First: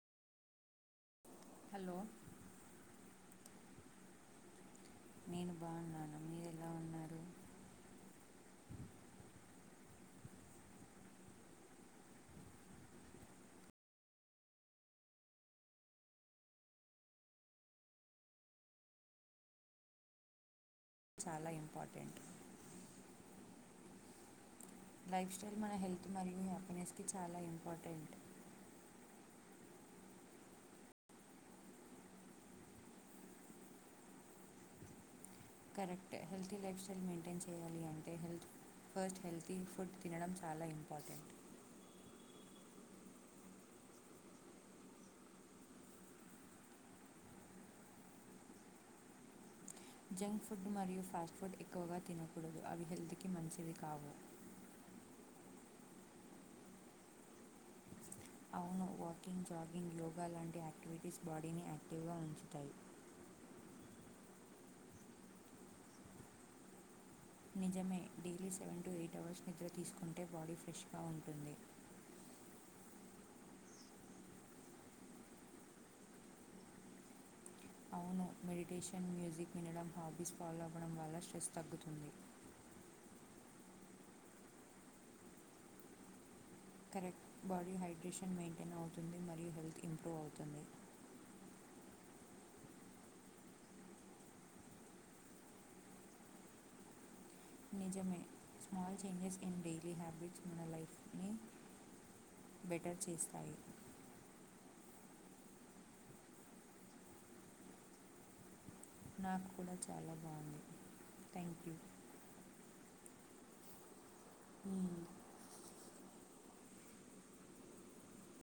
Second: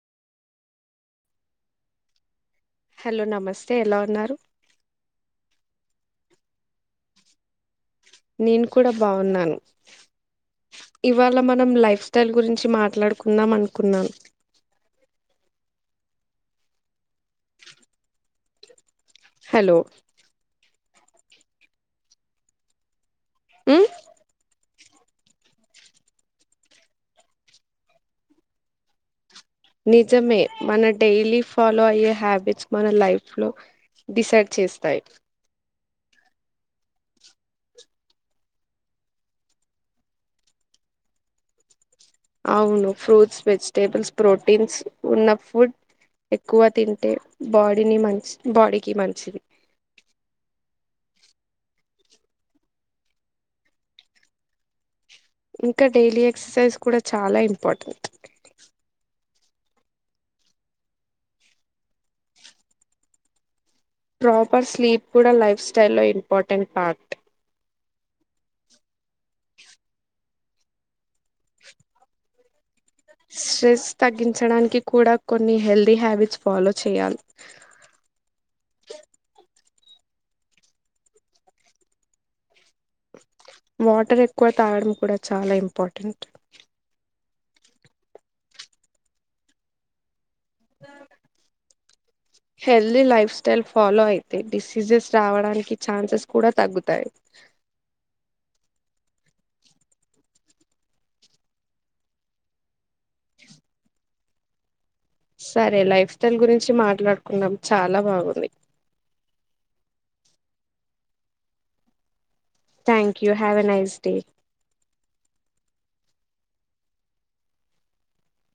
hello hello నమస్తే ఎలా ఉన్నారు నేను బాగున్నాను మీరెలా ఉన్నారు నేను కూడా బాగున్నాను ఇవ్వాళ మనం లైఫ్ స్టైల్ గురించి మాట్లాడుకుందాం అనుకున్నాను హలో చాలా ఇంపార్టెంట్ ఉమ్ లైఫ్ స్టైల్ మన హెల్త్ మరియు హ్యాపీనెస్ కి చాలా ఇంపార్టెంట్ నిజమే మన డేలీ ఫాలో అయ్యే హ్యాబిట్స్ మన లైఫ్ లో డిసైడ్ చేస్తాయి కరెక్టే హెల్తీ లైఫ్ స్టైల్ మెయింటైన్ చేయాలి అంటే హెల్త్ ఫస్ట్ హెల్తీ ఫుడ్ తినడం చాలా ఇంపార్టెంట్ అవును ఫ్రూట్స్ వెజిటేబుల్స్ ప్రోటీన్స్ ఉన్న ఫుడ్ ఎక్కువ తింటే బాడీని మంచ్ బాడీకి మంచిది జంక్ ఫుడ్ మరియు ఫాస్ట్ ఫుడ్ ఎక్కువగా తినకూడదు అవి హెల్త్కి మంచిది కావు ఇంకా డైలీ ఎక్సర్సైజ్ కూడా చాలా ఇంపార్టెంట్ అవును వాకింగ్ జాగింగ్ యోగా లాంటి యాక్టివిటీస్ బాడీని యాక్టివ్గా ఉంచుతాయి ప్రాపర్ స్లీప్ కూడ లైఫ్ స్టైల్ లో ఇంపార్టెంట్ పార్ట్ నిజమే daily seven to eight hours నిద్ర తీసుకుంటే బాడీ ఫ్రెష్గా ఉంటుంది స్ట్రెస్ తగ్గించడానికి కూడా కొన్ని హెల్దీ హ్యాబిట్స్ ఫాలో చేయాలి అవును మెడిటేషన్ మ్యూజిక్ వినడం హబీస్ ఫాలో అవ్వడం వల్ల స్ట్రెస్ తగ్గుతుంది వాటర్ ఎక్కువ తాగడం కూడా చాలా ఇంపోర్టెంట్ బాడీ హైడ్రేషన్ మెయింటైన్ అవుతుంది మరియు హెల్త్ ఇంప్రూవ్ అవుతుంది హెల్దీ లైఫ్ స్టైల్ ఫాలో అయితే డిసీజెస్ రావడానికి ఛాన్సెస్ కూడా తగ్గుతాయి నిజమే small changes in daily habits మన లైఫ్ని అటర్ చేస్తాయి సరే లైఫ్ స్టైల్ గురించి మాట్లాడుకున్నాం చాలా బాగుంది నాకు కూడా చాలా బాగుంది thank you thank you have nice day you